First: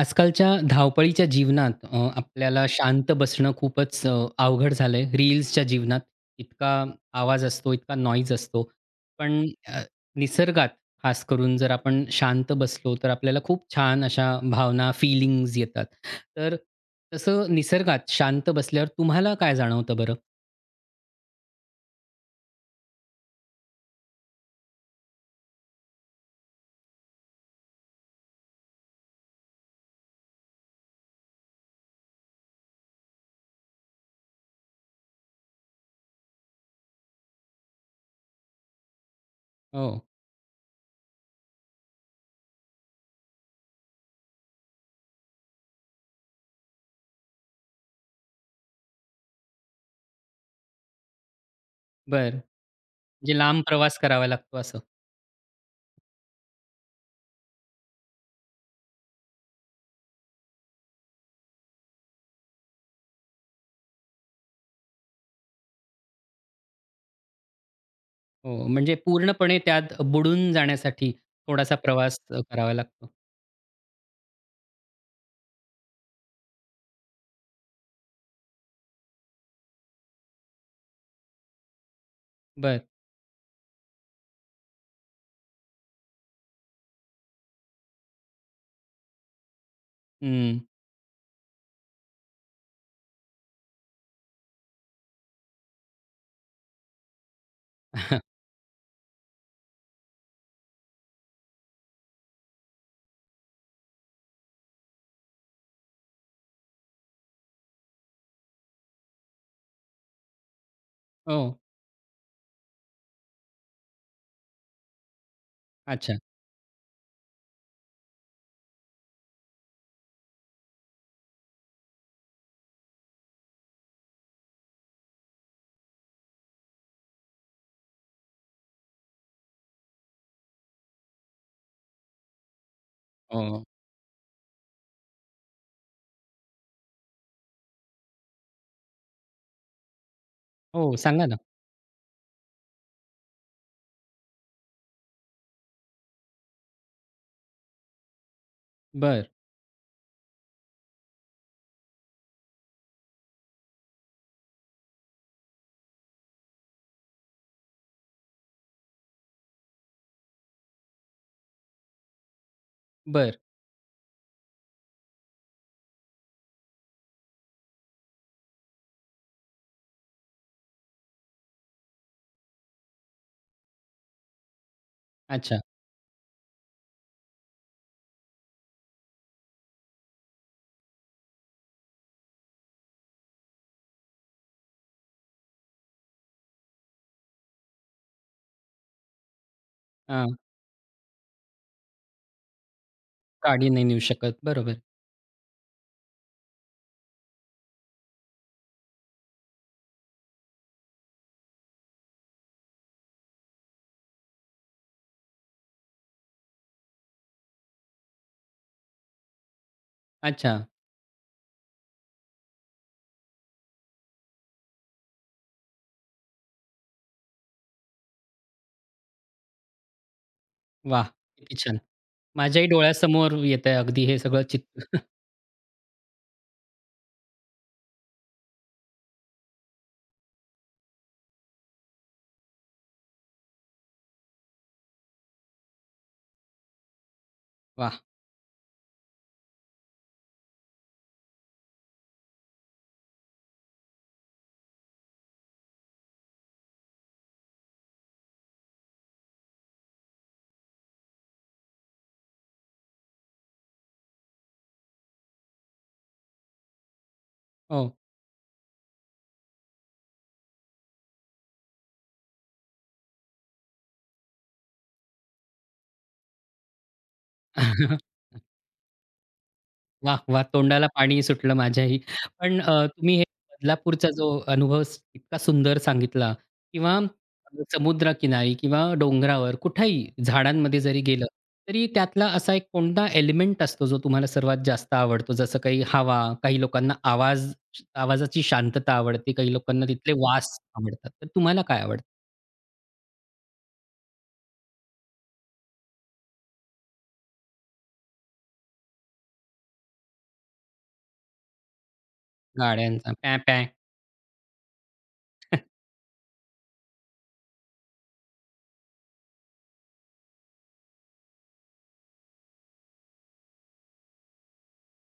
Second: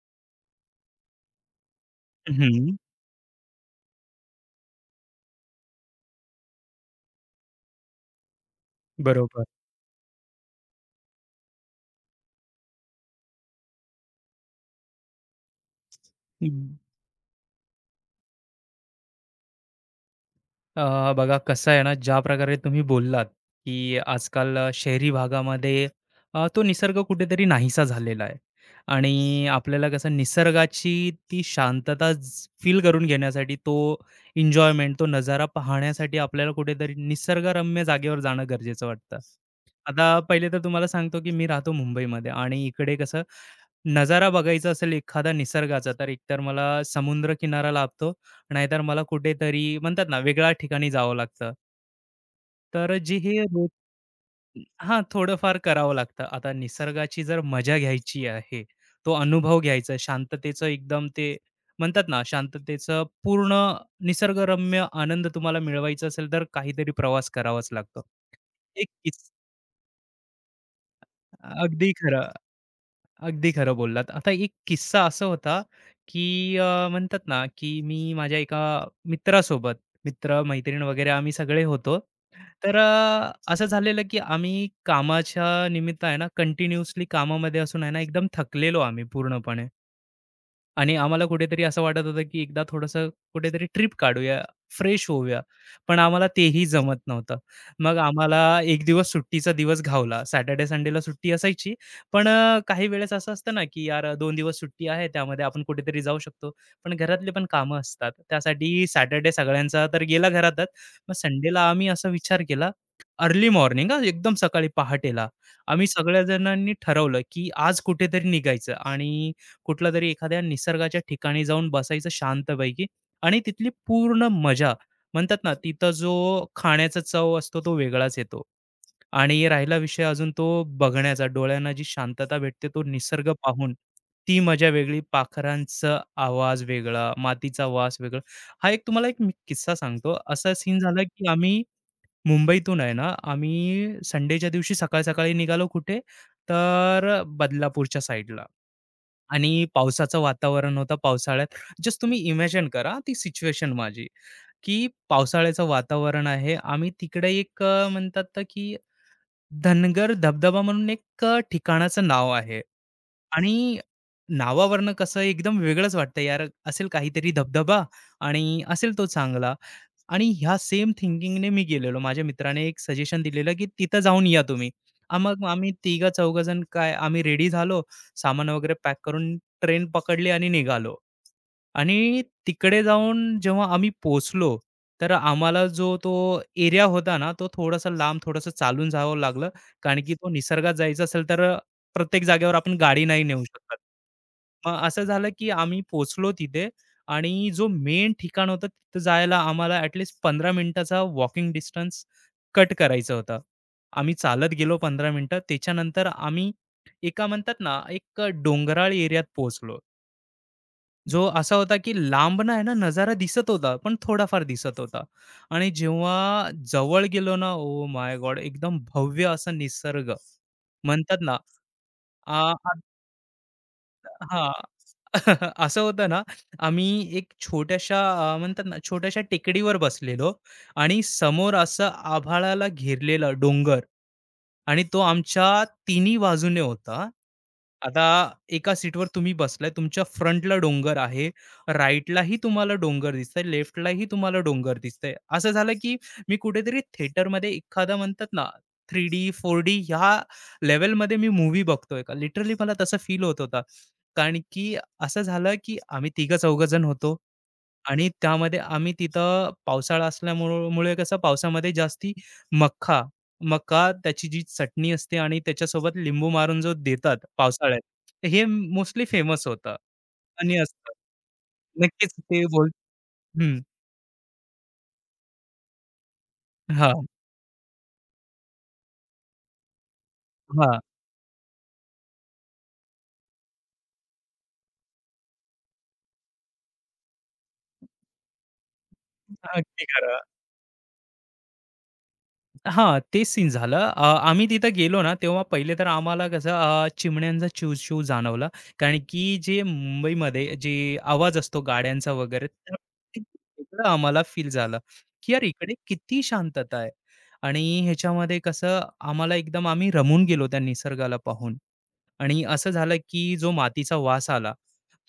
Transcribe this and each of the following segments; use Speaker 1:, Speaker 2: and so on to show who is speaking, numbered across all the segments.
Speaker 1: आजकालच्या धावपळीच्या जीवनात आपल्याला
Speaker 2: हं.
Speaker 1: शांत बसणं खूपच अवघड झालंय. रील्सच्या जीवनात इतका आवाज असतो, इतका नॉईज असतो.
Speaker 2: बरोबर.
Speaker 1: पण निसर्गात खास करून जर आपण शांत बसलो, तर आपल्याला खूप छान अशा भावना, फीलिंग्ज येतात. तर
Speaker 2: हं.
Speaker 1: तसं निसर्गात शांत बसल्यावर तुम्हाला काय जाणवतं बरं?
Speaker 2: बघा कसं आहे ना, ज्या प्रकारे तुम्ही बोललात, की आजकाल शहरी भागामध्ये तो निसर्ग कुठेतरी नाहीसा झालेला आहे आणि आपल्याला कसं निसर्गाची ती शांतता फील करून घेण्यासाठी तो एन्जॉयमेंट, तो नजारा पाहण्यासाठी आपल्याला कुठेतरी निसर्गरम्य जागेवर जाणं गरजेचं वाटतं.
Speaker 1: हो,
Speaker 2: आता पहिले तर तुम्हाला सांगतो, की मी राहतो मुंबईमध्ये आणि इकडे कसं नजारा बघायचा असेल एखादा निसर्गाचा, तर एकतर मला समुद्र किनारा लाभतो, नाहीतर मला कुठेतरी म्हणतात ना, वेगळ्या ठिकाणी जावं लागतं.
Speaker 1: बरं.
Speaker 2: तर जे हे
Speaker 1: म्हणजे लांब
Speaker 2: रोज
Speaker 1: प्रवास करावा लागतो असं?
Speaker 2: हां, थोडंफार करावं लागतं. आता निसर्गाची जर मजा घ्यायची आहे, तो अनुभव घ्यायचा शांततेचं एकदम ते म्हणतात ना, शांततेचं पूर्ण निसर्गरम्य आनंद तुम्हाला मिळवायचा असेल, तर काहीतरी प्रवास करावाच लागतो.
Speaker 1: हो,
Speaker 2: एक
Speaker 1: म्हणजे
Speaker 2: किस
Speaker 1: पूर्णपणे त्यात बुडून जाण्यासाठी थोडासा
Speaker 2: अगदी
Speaker 1: प्रवास
Speaker 2: खरं.
Speaker 1: करावा लागतो.
Speaker 2: अगदी खरं बोललात. आता एक किस्सा असा होता, की म्हणतात ना, की मी माझ्या एका मित्रासोबत, मित्र-मैत्रीण वगैरे आम्ही सगळे होतो. तर
Speaker 1: बरं.
Speaker 2: असं झालेलं, की आम्ही कामाच्या निमित्त आहे ना, कंटिन्यूअसली कामामध्ये असून आहे ना, एकदम थकलेलो आम्ही पूर्णपणे.
Speaker 1: हं.
Speaker 2: आणि आम्हाला कुठेतरी असं वाटत होतं, की एकदा थोडंसं कुठेतरी ट्रिप काढूया, फ्रेश होऊया. पण आम्हाला तेही जमत नव्हतं. मग आम्हाला एक दिवस सुट्टीचा दिवस घावला. सॅटर्डे, संडेला सुट्टी असायची. पण काही वेळेस असं असतं ना, की यार 2 दिवस सुट्टी आहे, त्यामध्ये आपण कुठेतरी जाऊ शकतो. पण घरातले पण कामं असतात. त्यासाठी सॅटर्डे सगळ्यांचा तर गेला घरातच. मग
Speaker 1: हो.
Speaker 2: संडेला आम्ही असा विचार केला, अर्ली मॉर्निंग एकदम सकाळी पहाटेला. आम्ही
Speaker 1: अच्छा.
Speaker 2: सगळ्या जणांनी ठरवलं, की आज कुठेतरी निघायचं आणि कुठल्यातरी एखाद्या निसर्गाच्या ठिकाणी जाऊन बसायचं शांतपैकी आणि तिथली पूर्ण मजा म्हणतात ना, तिथं जो खाण्याचा चव असतो तो वेगळाच येतो. आणि राहिला विषय अजून तो बघण्याचा, डोळ्यांना जी शांतता भेटते तो निसर्ग
Speaker 1: हो.
Speaker 2: पाहून, ती मजा वेगळी, पाखरांचा आवाज वेगळा, मातीचा वास वेगळा. हा एक तुम्हाला एक मी किस्सा सांगतो. असा सीन
Speaker 1: हो,
Speaker 2: झाला,
Speaker 1: सांगा
Speaker 2: की
Speaker 1: ना.
Speaker 2: आम्ही मुंबईतून आहे ना, आम्ही संडेच्या दिवशी सकाळी-सकाळी निघालो कुठे? तर बदलापूरच्या साइडला.
Speaker 1: बर,
Speaker 2: आणि पावसाचं वातावरण होतं पावसाळ्यात. जस्ट तुम्ही इमॅजिन करा ती सिच्युएशन माझी, की पावसाळ्याचं वातावरण आहे. आम्ही तिकडे एक म्हणतात ना, की धनगर धबधबा म्हणून एक ठिकाणाचं नाव आहे.
Speaker 1: बर,
Speaker 2: आणि नावावरनं कसं एकदम वेगळंच वाटतं यार, असेल काहीतरी धबधबा आणि असेल तो चांगला आणि ह्या सेम थिंकिंगने मी गेलेलो. माझ्या मित्राने एक सजेशन दिलेलं, की "तिथं जाऊन या तुम्ही." हां, मग
Speaker 1: अच्छा.
Speaker 2: आम्ही तिघं-चौघं जण काय आम्ही रेडी झालो, सामान वगैरे पॅक करून ट्रेन पकडली आणि निघालो. आणि तिकडे जाऊन जेव्हा आम्ही पोहोचलो, तर आम्हाला जो तो एरिया होता ना, तो थोडासा लांब, थोडंसं चालून जावं लागलं. कारण की तो
Speaker 1: हां.
Speaker 2: निसर्गात जायचा असेल, तर प्रत्येक जागेवर आपण गाडी नाही नेऊ
Speaker 1: गाडी
Speaker 2: शकत.
Speaker 1: नाही नेऊ शकत.
Speaker 2: मग
Speaker 1: बरोबर.
Speaker 2: असं झालं, की आम्ही पोहोचलो तिथे आणि जो मेन ठिकाण होतं, तिथं जायला आम्हाला ॲटलीस्ट 15 मिनिटाचा वॉकिंग डिस्टन्स कट करायचं होतं. आम्ही चालत गेलो 15 मिनिटं. त्याच्यानंतर आम्ही एका म्हणतात ना, एक डोंगराळ एरियात पोहोचलो.
Speaker 1: अच्छा.
Speaker 2: जो असा होता की लांबनं आहे ना नजारा दिसत होता, पण थोडाफार दिसत होता. आणि जेव्हा जवळ गेलो ना, ओ माय गॉड! एकदम भव्य असा निसर्ग
Speaker 1: वाह!
Speaker 2: म्हणतात ना,
Speaker 1: किती छान.
Speaker 2: आ
Speaker 1: माझ्याही डोळ्यासमोर येतंय अगदी हे सगळं
Speaker 2: हां.
Speaker 1: चित्र.
Speaker 2: असं होतं ना, आम्ही एक छोट्याशा म्हणतात ना, छोट्याशा टेकडीवर बसलेलो आणि समोर असं आभाळाला घेरलेला डोंगर आणि तो आमच्या तिन्ही बाजूने होता.
Speaker 1: वाह!
Speaker 2: आता एका सीटवर तुम्ही बसलाय, तुमच्या फ्रंटला डोंगर आहे, राइटलाही तुम्हाला डोंगर दिसतंय, लेफ्टलाही तुम्हाला डोंगर दिसतंय. असं झालं, की मी कुठेतरी थिएटरमध्ये एखादा म्हणतात ना, 3D, 4D ह्या लेव्हलमध्ये मी मूव्ही बघतोय का? लिटरली मला तसं फील होत होता. कारण की असं झालं की आम्ही तिघं-चौघं जण होतो
Speaker 1: हो.
Speaker 2: आणि त्यामध्ये आम्ही तिथं पावसाळा असल्यामुळं मुळे कसं पावसामध्ये जास्ती मक्का मका त्याची जी चटणी असते आणि त्याच्यासोबत लिंबू मारून जो देतात पावसाळ्यात, तर हे मोस्टली फेमस होतं
Speaker 1: वाह! वाह!
Speaker 2: आणि
Speaker 1: तोंडाला
Speaker 2: असतं.
Speaker 1: पाणी सुटलं माझ्याही.
Speaker 2: नक्कीच ते
Speaker 1: पण
Speaker 2: बोल
Speaker 1: तुम्ही हे
Speaker 2: हं.
Speaker 1: बदलापूरचा जो अनुभव इतका सुंदर सांगितला किंवा
Speaker 2: हां,
Speaker 1: समुद्रकिनारी किंवा डोंगरावर कुठेही
Speaker 2: हां.
Speaker 1: झाडांमध्ये जरी गेलं, तरी त्यातला असा एक कोणता एलिमेंट असतो जो तुम्हाला सर्वात जास्त आवडतो? जसं काही हवा, काही लोकांना आवाजाची शांतता आवडते, काही
Speaker 2: अगदी
Speaker 1: लोकांना तिथले
Speaker 2: खरं.
Speaker 1: वास आवडतात. तर तुम्हाला काय आवडतं?
Speaker 2: हां, तेच सीन झालं. आम्ही तिथं गेलो ना, तेव्हा पहिले तर आम्हाला कसं चिमण्यांचा चिवचिव जाणवला. कारण की जे मुंबईमध्ये जे आवाज असतो गाड्यांचा वगैरे, तर
Speaker 1: गाड्यांचा प्या, प्या.
Speaker 2: वेगळं आम्हाला फील झालं, की यार इकडे किती शांतता आहे. आणि ह्याच्यामध्ये कसं आम्हाला एकदम आम्ही रमून गेलो त्या निसर्गाला पाहून. आणि असं झालं की जो मातीचा वास आला,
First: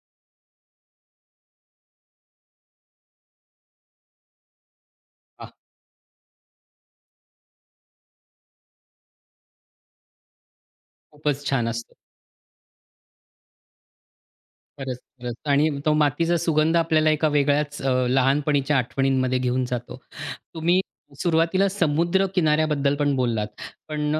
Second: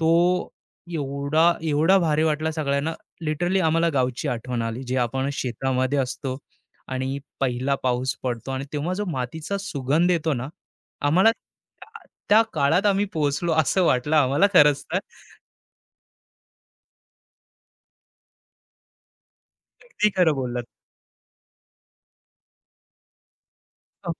Speaker 2: तो एवढा एवढा भारी वाटला सगळ्यांना. लिटरली आम्हाला गावची आठवण आली, जे आपण
Speaker 1: वाह!
Speaker 2: शेतामध्ये असतो आणि पहिला पाऊस पडतो आणि तेव्हा जो मातीचा सुगंध येतो ना, आम्हाला
Speaker 1: खूपच छान असतो.
Speaker 2: त्या त्या काळात आम्ही पोहोचलो असं वाटलं आम्हाला खरंच
Speaker 1: खरंच,
Speaker 2: तर.
Speaker 1: खरंच. आणि तो मातीचा सुगंध आपल्याला एका वेगळ्याच लहानपणीच्या आठवणींमध्ये घेऊन जातो.
Speaker 2: अगदी खरं बोललात.
Speaker 1: तुम्ही सुरुवातीला समुद्र किनाऱ्याबद्दल पण बोललात. पण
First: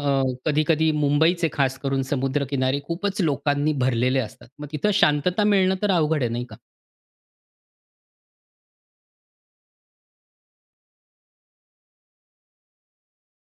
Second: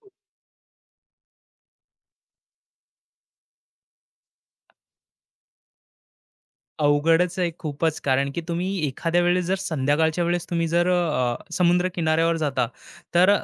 Speaker 1: कधी-कधी मुंबईचे खास करून समुद्रकिनारे खूपच लोकांनी भरलेले असतात. मग तिथं शांतता मिळणं तर अवघड आहे, नाही का?
Speaker 2: अवघडच आहे खूपच. कारण की तुम्ही एखाद्या वेळेस जर संध्याकाळच्या वेळेस तुम्ही जर समुद्र किनाऱ्यावर जाता, तर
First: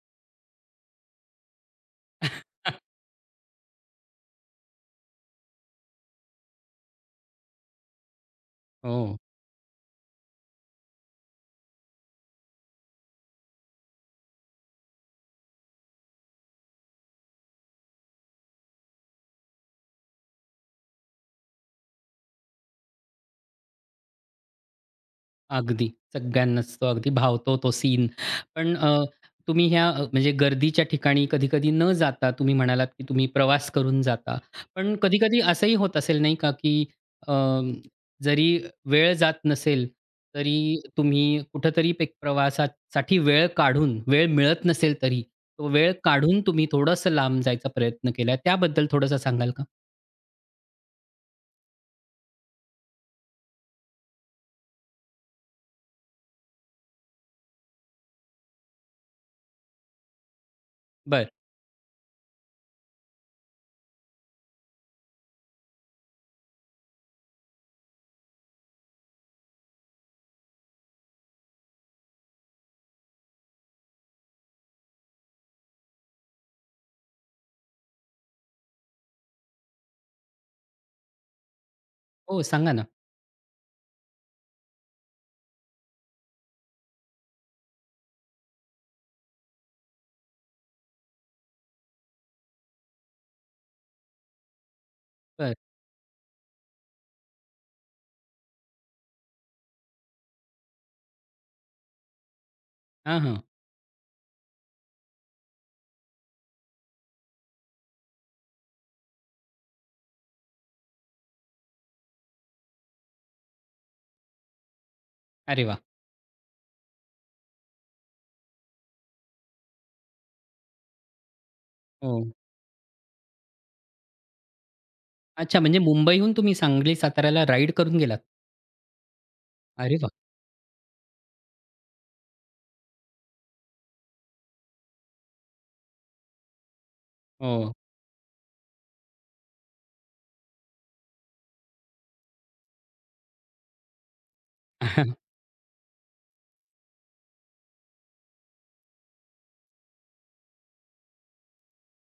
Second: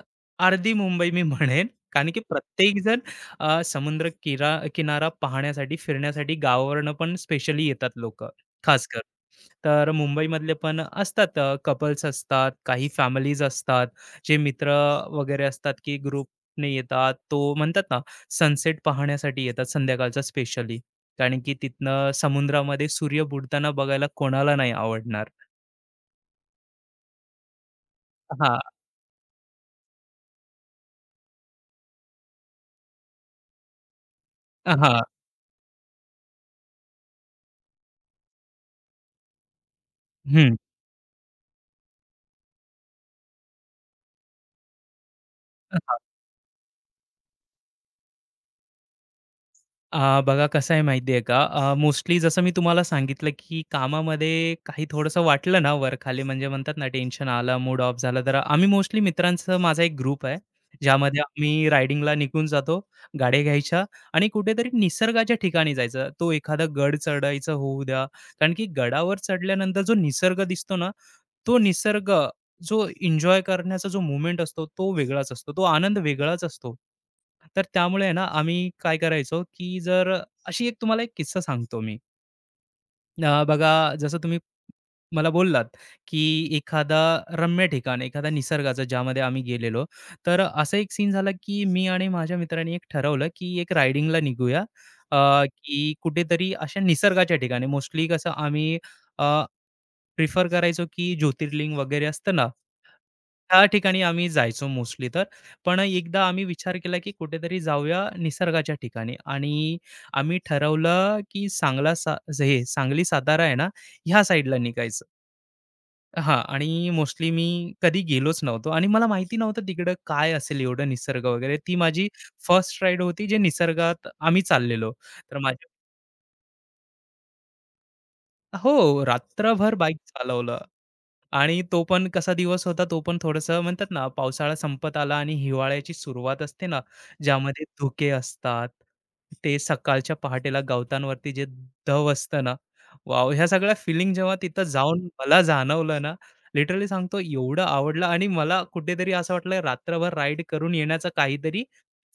Speaker 2: अर्धी मुंबई मी म्हणेन. कारण की प्रत्येकजण समुद्र किरा किनारा पाहण्यासाठी, फिरण्यासाठी गावावरनं पण स्पेशली येतात लोकं, खासकर.
Speaker 1: हो.
Speaker 2: तर मुंबईमधले पण असतात कपल्स असतात, काही फॅमिलीज असतात, जे मित्र वगैरे असतात, की ग्रुपने येतात. तो म्हणतात ना, सनसेट पाहण्यासाठी येतात संध्याकाळचा स्पेशली. कारण की तिथनं समुद्रामध्ये सूर्य बुडताना बघायला कोणाला नाही आवडणार.
Speaker 1: अगदी. सगळ्यांनाच तो अगदी भावतो तो सीन.
Speaker 2: हां,
Speaker 1: पण तुम्ही म्हणजे गर्दीच्या ठिकाणी कधी-कधी न जाता तुम्ही म्हणालात, की तुम्ही प्रवास करून जाता. पण
Speaker 2: हां.
Speaker 1: कधी-कधी असंही होत असेल नाही का, की अ, जरी वेळ जात नसेल,
Speaker 2: हं.
Speaker 1: तरी तुम्ही कुठेतरी एक प्रवासासाठी वेळ काढून, वेळ मिळत नसेल तरी, तो वेळ
Speaker 2: हां.
Speaker 1: काढून तुम्ही थोडंसं लांब जायचा प्रयत्न केला. त्याबद्दल थोडंसं सांगाल का?
Speaker 2: बघा कसं आहे माहिती का, मोस्टली जसं मी तुम्हाला सांगितलं, की कामामध्ये काही थोडंसं वाटलं ना वर-खाली म्हणजे म्हणतात ना टेन्शन आलं, मूड ऑफ झाला, तर आम्ही मोस्टली मित्रांचा माझा एक ग्रुप आहे, ज्यामध्ये
Speaker 1: बरं.
Speaker 2: आम्ही रायडिंगला निघून जातो, गाड्या घ्यायच्या आणि कुठेतरी निसर्गाच्या ठिकाणी जायचं. तो एखादा गड चढायचा होऊ द्या, कारण की गडावर चढल्यानंतर जो निसर्ग दिसतो ना, तो निसर्ग जो एन्जॉय करण्याचा जो मोमेंट असतो तो वेगळाच असतो. तो आनंद वेगळाच असतो. तर त्यामुळे आहे ना आम्ही काय करायचो, की जर अशी एक तुम्हाला एक किस्सा सांगतो मी.
Speaker 1: हो, सांगा ना.
Speaker 2: बघा जसं तुम्ही मला बोललात, की एखादा रम्य ठिकाण, एखादा निसर्गाचं ज्यामध्ये आम्ही गेलेलो. तर असा एक सीन झाला, की मी आणि माझ्या मित्रांनी एक ठरवलं, की एक रायडिंगला निघूया.
Speaker 1: बरं.
Speaker 2: की कुठेतरी अशा निसर्गाच्या ठिकाणी मोस्टली कसं आम्ही प्रिफर करायचो, की ज्योतिर्लिंग वगैरे असतं ना,
Speaker 1: हां, हां.
Speaker 2: त्या ठिकाणी आम्ही जायचो मोस्टली तर. पण एकदा आम्ही विचार केला, की कुठेतरी जाऊया निसर्गाच्या ठिकाणी आणि आम्ही ठरवलं, की हे सांगली सातारा आहे ना, ह्या साईडला निघायचं.
Speaker 1: अरे वाह!
Speaker 2: हां आणि मोस्टली मी कधी गेलोच नव्हतो आणि मला माहिती नव्हतं तिकडं काय असेल एवढं निसर्ग वगैरे. ती माझी
Speaker 1: हो.
Speaker 2: फर्स्ट राईड होती जे निसर्गात आम्ही चाललेलो. तर
Speaker 1: अच्छा,
Speaker 2: माझ्या
Speaker 1: म्हणजे मुंबईहून तुम्ही सांगली, साताऱ्याला राईड करून गेलात?
Speaker 2: हो, रात्रभर बाईक
Speaker 1: अरे वाह!
Speaker 2: चालवलं. आणि तो पण कसा दिवस होता, तो पण थोडंसं म्हणतात ना, पावसाळा संपत आला आणि हिवाळ्याची सुरुवात असते ना, ज्यामध्ये
Speaker 1: हो.
Speaker 2: धुके असतात. ते सकाळच्या पहाटेला गवतांवरती जे दव असतं ना, वाव ह्या सगळ्या फिलिंग जेव्हा तिथं जाऊन मला जाणवलं ना, लिटरली सांगतो एवढं आवडलं आणि मला कुठेतरी असं वाटलं रात्रभर राईड करून येण्याचा काहीतरी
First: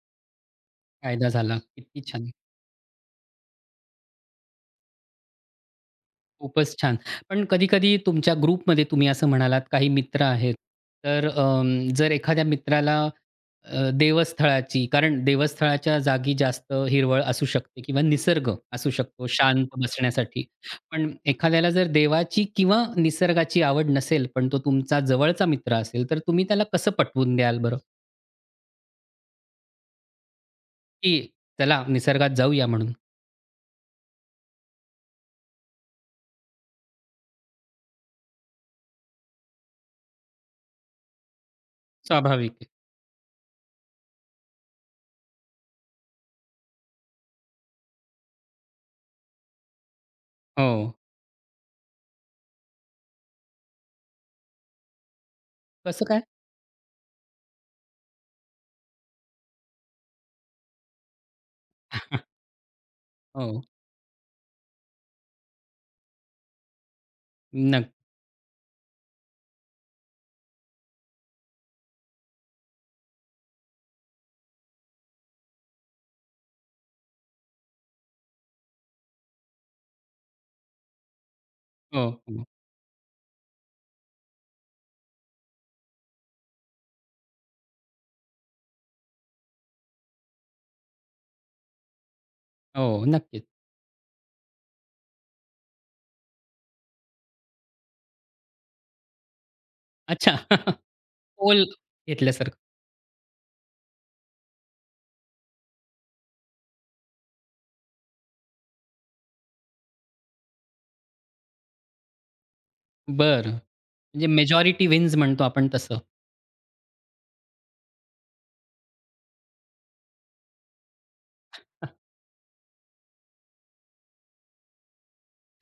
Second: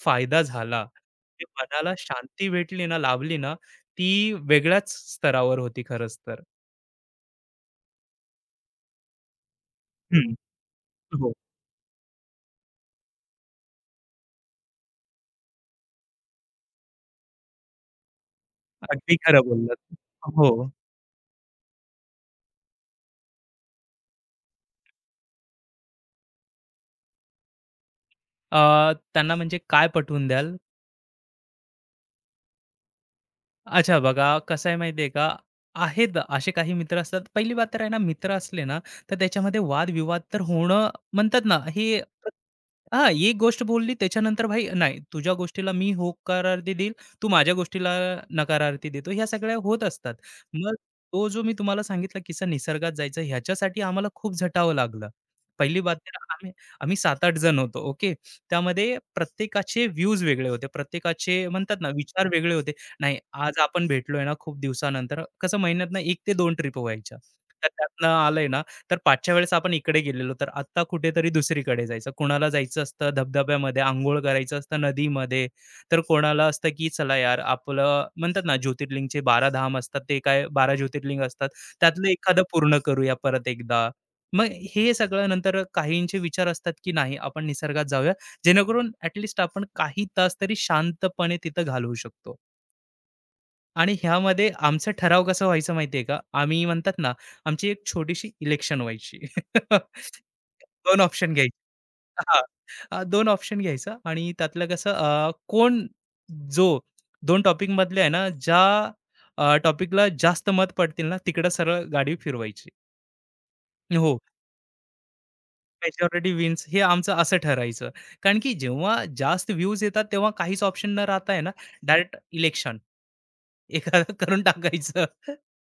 Speaker 2: फायदा झाला.
Speaker 1: फायदा
Speaker 2: ते
Speaker 1: झाला.
Speaker 2: मनाला
Speaker 1: किती छान.
Speaker 2: शांती भेटली ना, लाभली ना, ती वेगळ्याच स्तरावर होती खरंच तर.
Speaker 1: खूपच छान. पण कधी-कधी तुमच्या ग्रुपमध्ये तुम्ही असं म्हणालात काही मित्र
Speaker 2: हं.
Speaker 1: आहेत. तर
Speaker 2: हो.
Speaker 1: जर एखाद्या मित्राला देवस्थळाची कारण देवस्थळाच्या जागी जास्त हिरवळ असू शकते किंवा निसर्ग असू
Speaker 2: अगदी
Speaker 1: शकतो
Speaker 2: खरं
Speaker 1: शांत
Speaker 2: बोललात.
Speaker 1: बसण्यासाठी.
Speaker 2: हो.
Speaker 1: पण एखाद्याला जर देवाची किंवा निसर्गाची आवड नसेल, पण तो तुमचा जवळचा मित्र असेल, तर तुम्ही त्याला कसं पटवून द्याल बरं?
Speaker 2: अ, त्यांना म्हणजे काय पटवून द्याल?
Speaker 1: की चला निसर्गात जाऊया म्हणून?
Speaker 2: अच्छा बघा, कसं आहे माहिती आहे का, आहेत असे काही मित्र असतात. पहिली बात तर आहे ना, मित्र असले ना, तर त्याच्यामध्ये वादविवाद तर होणं म्हणतात ना, हे
Speaker 1: स्वाभाविक आहे.
Speaker 2: हां, एक गोष्ट बोलली त्याच्यानंतर भाई नाही, तुझ्या गोष्टीला मी होकारार्थी देईल, तू माझ्या गोष्टीला नकारार्थी देतो. ह्या सगळ्या होत असतात.
Speaker 1: हो.
Speaker 2: मग तो जो मी तुम्हाला सांगितला किस्सा निसर्गात जायचा ह्याच्यासाठी आम्हाला खूप झटावं लागलं. पहिली बात
Speaker 1: कसं
Speaker 2: तर
Speaker 1: काय?
Speaker 2: आम्ही आम्ही 7,8 जण होतो. ओके. त्यामध्ये प्रत्येकाचे व्ह्यूज वेगळे होते. प्रत्येकाचे म्हणतात ना, विचार वेगळे होते. नाही आज
Speaker 1: हो.
Speaker 2: आपण भेटलोय ना खूप दिवसानंतर, कसं महिन्यातनं एक ते दोन ट्रिप व्हायच्या. तर
Speaker 1: नक्क
Speaker 2: त्यातनं आलंय ना, तर पाचच्या वेळेस आपण इकडे गेलेलो, तर आत्ता कुठेतरी दुसरीकडे जायचं. कोणाला जायचं असतं धबधब्यामध्ये, अंघोळ करायचं असतं नदीमध्ये, तर कोणाला असतं की चला यार आपलं म्हणतात ना ज्योतिर्लिंगचे 12 धाम असतात, ते काय 12 ज्योतिर्लिंग असतात, त्यातलं
Speaker 1: हो,
Speaker 2: एखादं
Speaker 1: हो.
Speaker 2: पूर्ण करूया परत एकदा. मग हे सगळं नंतर काहींचे विचार असतात की नाही आपण निसर्गात जाऊया, जेणेकरून ॲट आपण काही तास तरी शांतपणे तिथं घालवू शकतो.
Speaker 1: हो, नक्कीच.
Speaker 2: आणि ह्यामध्ये आमचा ठराव कसा व्हायचा माहितीये का? आम्ही म्हणतात ना, आमची एक छोटीशी इलेक्शन व्हायची.
Speaker 1: अच्छा.
Speaker 2: दोन ऑप्शन घ्यायचे.
Speaker 1: पोल
Speaker 2: हां,
Speaker 1: घेतल्यासारखं.
Speaker 2: 2 ऑप्शन घ्यायचा आणि त्यातलं कसं कोण जो 2 टॉपिकमधले आहे ना, ज्या टॉपिकला जास्त मत पडतील ना, तिकडं सरळ गाडी फिरवायची.
Speaker 1: बरं.
Speaker 2: हो,
Speaker 1: म्हणजे मेजॉरिटी विन्स म्हणतो आपण तसं.
Speaker 2: मेजॉरिटी विन्स हे आमचं असं ठरायचं. कारण की जेव्हा जास्त व्ह्यूज येतात, तेव्हा काहीच ऑप्शन न राहता आहे ना, डायरेक्ट इलेक्शन एखादं करून टाकायचं.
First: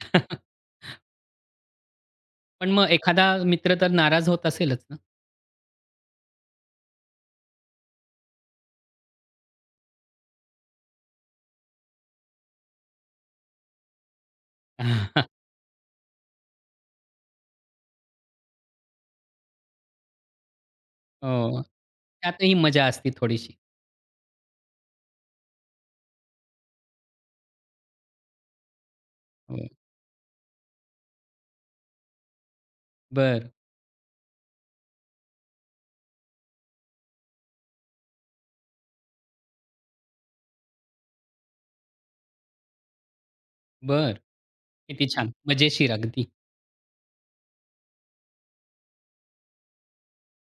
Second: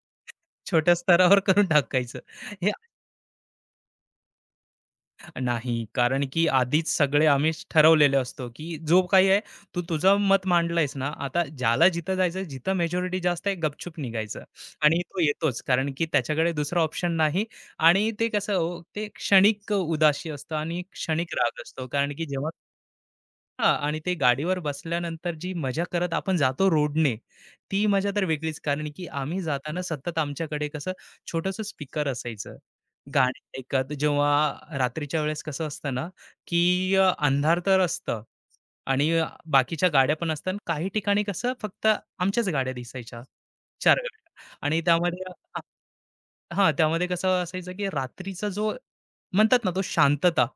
Speaker 2: छोट्या स्तरावर करून टाकायचं. हे
Speaker 1: पण मग एखादा मित्र तर नाराज होत असेलच ना?
Speaker 2: नाही, कारण की आधीच सगळे आम्हीच ठरवलेले असतो, की जो काही आहे तू तुझं मत मांडलंयस ना, आता ज्याला जिथं जायचं, जिथं मेजॉरिटी जास्त आहे गपचूप निघायचं आणि तो येतोच. कारण की त्याच्याकडे दुसरा ऑप्शन नाही आणि ते कसं हो, ते क्षणिक उदासी असतं आणि क्षणिक राग
Speaker 1: हो.
Speaker 2: असतो. कारण की जेव्हा
Speaker 1: त्यातही मजा असते थोडीशी.
Speaker 2: हां आणि ते गाडीवर बसल्यानंतर जी मजा करत आपण जातो रोडने, ती मजा तर वेगळीच. कारण की आम्ही
Speaker 1: हो.
Speaker 2: जाताना सतत आमच्याकडे कसं छोटंसं स्पीकर असायचं. गाणी
Speaker 1: बरं,
Speaker 2: ऐकत जेव्हा रात्रीच्या वेळेस कसं असतं ना, की अंधार तर असतं आणि बाकीच्या गाड्या पण असतात. काही ठिकाणी कसं फक्त आमच्याच गाड्या दिसायच्या, 4
Speaker 1: बरं.
Speaker 2: गाड्या आणि
Speaker 1: किती
Speaker 2: त्यामध्ये
Speaker 1: छान.
Speaker 2: हां,
Speaker 1: मजेशीर अगदी.
Speaker 2: हां, त्यामध्ये कसं असायचं, की रात्रीचा जो म्हणतात ना, तो शांतता,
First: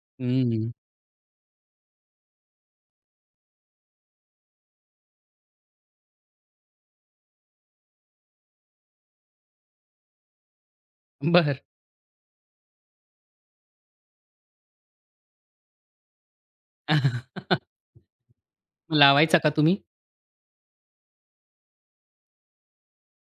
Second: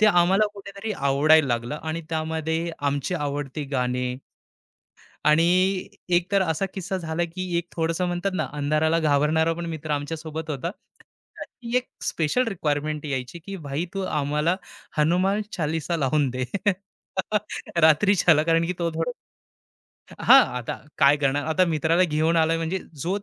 Speaker 2: ते आम्हाला
Speaker 1: हं.
Speaker 2: कुठेतरी आवडायला लागलं आणि त्यामध्ये आमची आवडती गाणी आणि एक तर असा किस्सा झाला, की एक थोडंसं म्हणतात ना, अंधाराला घाबरणारा पण मित्र आमच्या सोबत होता.
Speaker 1: बरं.
Speaker 2: त्याची एक स्पेशल रिक्वायरमेंट यायची, की "भाई तू आम्हाला हनुमान चालीसा लावून दे." रात्रीच्याला कारण की तो थोडा
Speaker 1: लावायचा का तुम्ही?
Speaker 2: हां, आता काय करणार? आता मित्राला घेऊन आलाय म्हणजे जो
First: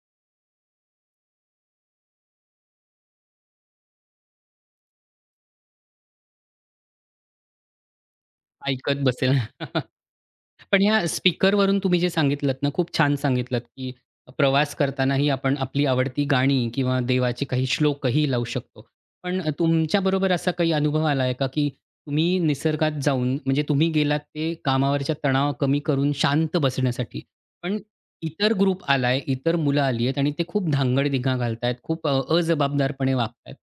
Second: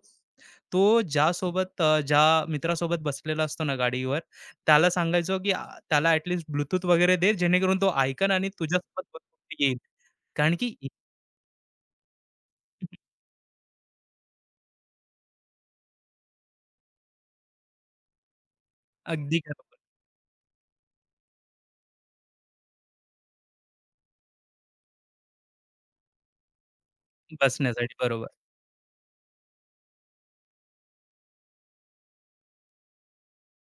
Speaker 2: तो ज्यासोबत ज्या मित्रासोबत बसलेला असतो ना गाडीवर, त्याला सांगायचो, की त्याला ॲटलीस्ट ब्लूटूथ वगैरे दे, जेणेकरून तो ऐकेन आणि
Speaker 1: ऐकत
Speaker 2: तुझ्यासोबत
Speaker 1: बसेल.
Speaker 2: बसून येईल. कारण की
Speaker 1: पण ह्या स्पीकरवरून तुम्ही जे सांगितलत ना, खूप छान सांगितलत, की प्रवास करतानाही आपण आपली आवडती गाणी किंवा देवाचे काही श्लोकही लावू शकतो.
Speaker 2: अगदी
Speaker 1: पण
Speaker 2: खरं.
Speaker 1: तुमच्याबरोबर असा काही अनुभव आला आहे का, की तुम्ही निसर्गात जाऊन म्हणजे तुम्ही गेलात ते कामावरच्या तणाव कमी करून शांत बसण्यासाठी. पण
Speaker 2: बसण्यासाठी बरोबर.
Speaker 1: इतर ग्रुप आलाय, इतर मुलं आली आहेत आणि ते खूप धांगड घालतायत, खूप अजबाबदारपणे वागतायत.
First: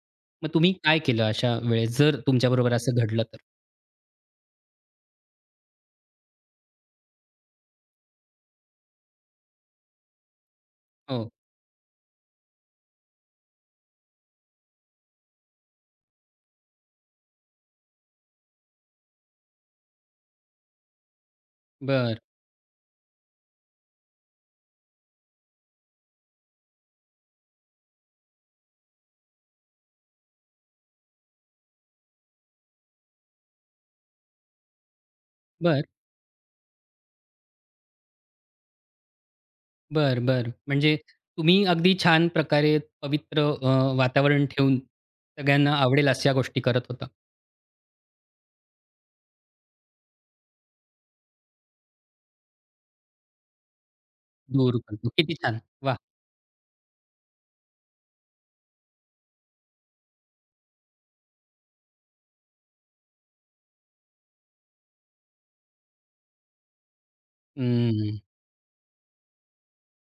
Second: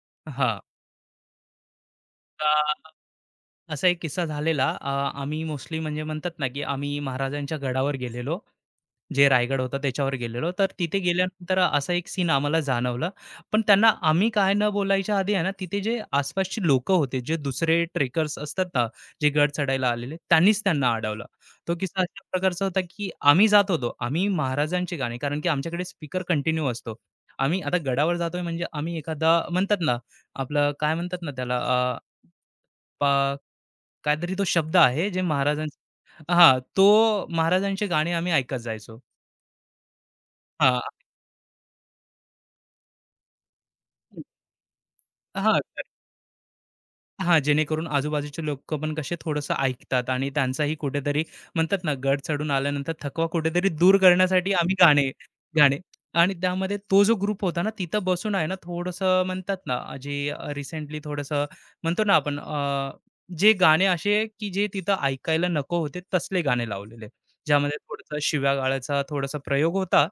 Speaker 1: मग
Speaker 2: हां.
Speaker 1: तुम्ही काय केलं अशा वेळेस जर तुमच्याबरोबर
Speaker 2: तर
Speaker 1: असं घडलं तर?
Speaker 2: असा एक किस्सा झालेला. आम्ही मोस्टली म्हणजे म्हणतात ना, की आम्ही महाराजांच्या गडावर गेलेलो जे रायगड होता त्याच्यावर गेलेलो. तर तिथे
Speaker 1: हो.
Speaker 2: गेल्यानंतर असा एक सीन आम्हाला जाणवला. पण त्यांना आम्ही काय न बोलायच्या आधी आहे ना, तिथे जे आसपासची लोकं होते, जे दुसरे ट्रेकर्स असतात ना, जे गड चढायला आलेले, त्यांनीच त्यांना अडवलं. तो किस्सा
Speaker 1: बरं,
Speaker 2: अशा प्रकारचा होता, की आम्ही जात होतो. आम्ही महाराजांचे गाणे कारण की आमच्याकडे स्पीकर कंटिन्यू असतो. आम्ही आता गडावर जातोय म्हणजे आम्ही एखादा म्हणतात ना, आपलं काय म्हणतात ना त्याला अ, प काहीतरी तो शब्द आहे जे
Speaker 1: बरं.
Speaker 2: महाराजांचा हां, तो महाराजांचे गाणे आम्ही ऐकत जायचो.
Speaker 1: बरं, बरं.
Speaker 2: हां.
Speaker 1: म्हणजे तुम्ही अगदी छान प्रकारे पवित्र वातावरण ठेवून
Speaker 2: हां,
Speaker 1: सगळ्यांना आवडेल अशा गोष्टी करत होता.
Speaker 2: हां, जेणेकरून आजूबाजूचे लोकं पण कसे थोडंसं ऐकतात आणि त्यांचाही कुठेतरी म्हणतात ना, गड चढून आल्यानंतर थकवा कुठेतरी दूर करण्यासाठी आम्ही
Speaker 1: दूर करतो.
Speaker 2: गाणे
Speaker 1: किती छान.
Speaker 2: गाणे
Speaker 1: वाह!
Speaker 2: आणि त्यामध्ये तो जो ग्रुप होता ना, तिथं बसून आहे ना, थोडंसं म्हणतात ना, जे जे रिसेंटली थोडंसं म्हणतो ना आपण जे गाणे असे की जे तिथं ऐकायला नको होते तसले गाणे लावलेले. ज्यामध्ये थोडंसं
Speaker 1: हं.
Speaker 2: शिव्या गाळ्याचा थोडासा प्रयोग होता.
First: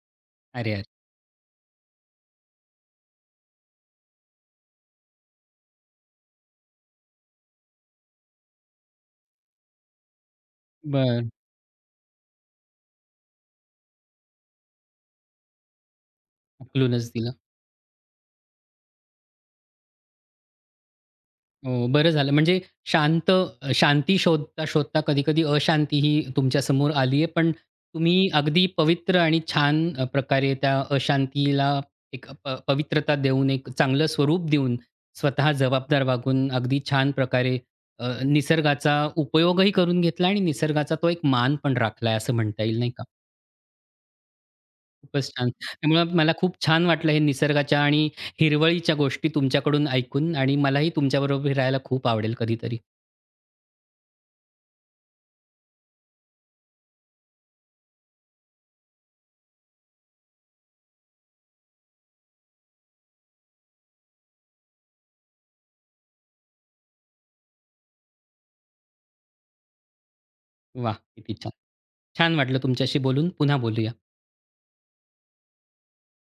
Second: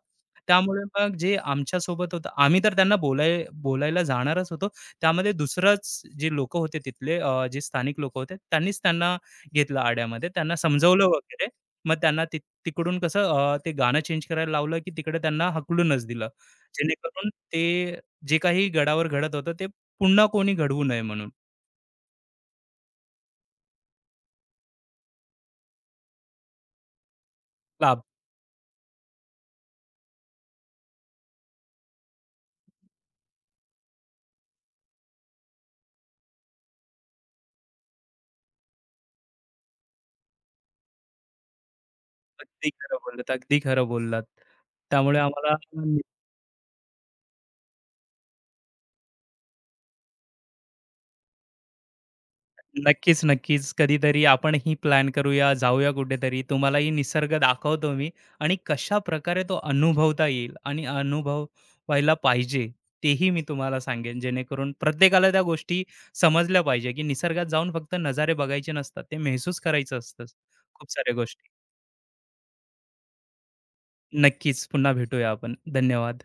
Speaker 1: अरे,
Speaker 2: त्यामुळे
Speaker 1: अरे.
Speaker 2: मग जे आमच्यासोबत होतं, आम्ही तर त्यांना बोलायला जाणारच होतो. त्यामध्ये दुसरंच जे लोकं होते तिथले जे स्थानिक लोकं होते, त्यांनीच त्यांना घेतलं आड्यामध्ये. त्यांना समजावलं
Speaker 1: बरं.
Speaker 2: वगैरे. मग त्यांना तिकडून कसं ते गाणं चेंज करायला लावलं, की तिकडे त्यांना हाकलूनच दिलं.
Speaker 1: उकलूनच
Speaker 2: जेणेकरून
Speaker 1: दिलं.
Speaker 2: ते जे काही गडावर घडत होतं, ते पुन्हा कोणी घडवू नये म्हणून.
Speaker 1: हो, बरं झालं. म्हणजे शांत शांती शोधता, शोधता कधी-कधी अशांती ही तुमच्या समोर आली आहे. पण
Speaker 2: लाभ.
Speaker 1: तुम्ही अगदी पवित्र आणि छान प्रकारे त्या अशांतीला एक पवित्रता देऊन, एक चांगलं स्वरूप देऊन, स्वतः जबाबदार वागून अगदी छान प्रकारे निसर्गाचा उपयोगही करून घेतला आणि निसर्गाचा तो एक मान पण राखला असं म्हणता
Speaker 2: अगदी
Speaker 1: येईल, नाही
Speaker 2: खरं
Speaker 1: का?
Speaker 2: बोललात, अगदी खरं बोललात. त्यामुळे
Speaker 1: खूपच छान.
Speaker 2: आम्हाला
Speaker 1: त्यामुळे मला खूप छान वाटलं हे निसर्गाच्या आणि हिरवळीच्या गोष्टी तुमच्याकडून ऐकून आणि मलाही तुमच्याबरोबर फिरायला खूप आवडेल कधीतरी.
Speaker 2: नक्कीच, नक्कीच. कधीतरी आपणही प्लॅन करूया, जाऊया कुठेतरी. तुम्हालाही निसर्ग दाखवतो मी आणि कशाप्रकारे तो अनुभवता येईल आणि अनुभव व्हायला पाहिजे, तेही मी तुम्हाला सांगेन. जेणेकरून प्रत्येकाला त्या गोष्टी समजल्या पाहिजे, की निसर्गात जाऊन फक्त नजारे बघायचे नसतात, ते महसूस करायचं असतं खूप
Speaker 1: वाह!
Speaker 2: साऱ्या
Speaker 1: किती
Speaker 2: गोष्टी.
Speaker 1: छान. छान वाटलं तुमच्याशी बोलून. पुन्हा बोलूया.
Speaker 2: नक्कीच, पुन्हा भेटूया आपण. धन्यवाद.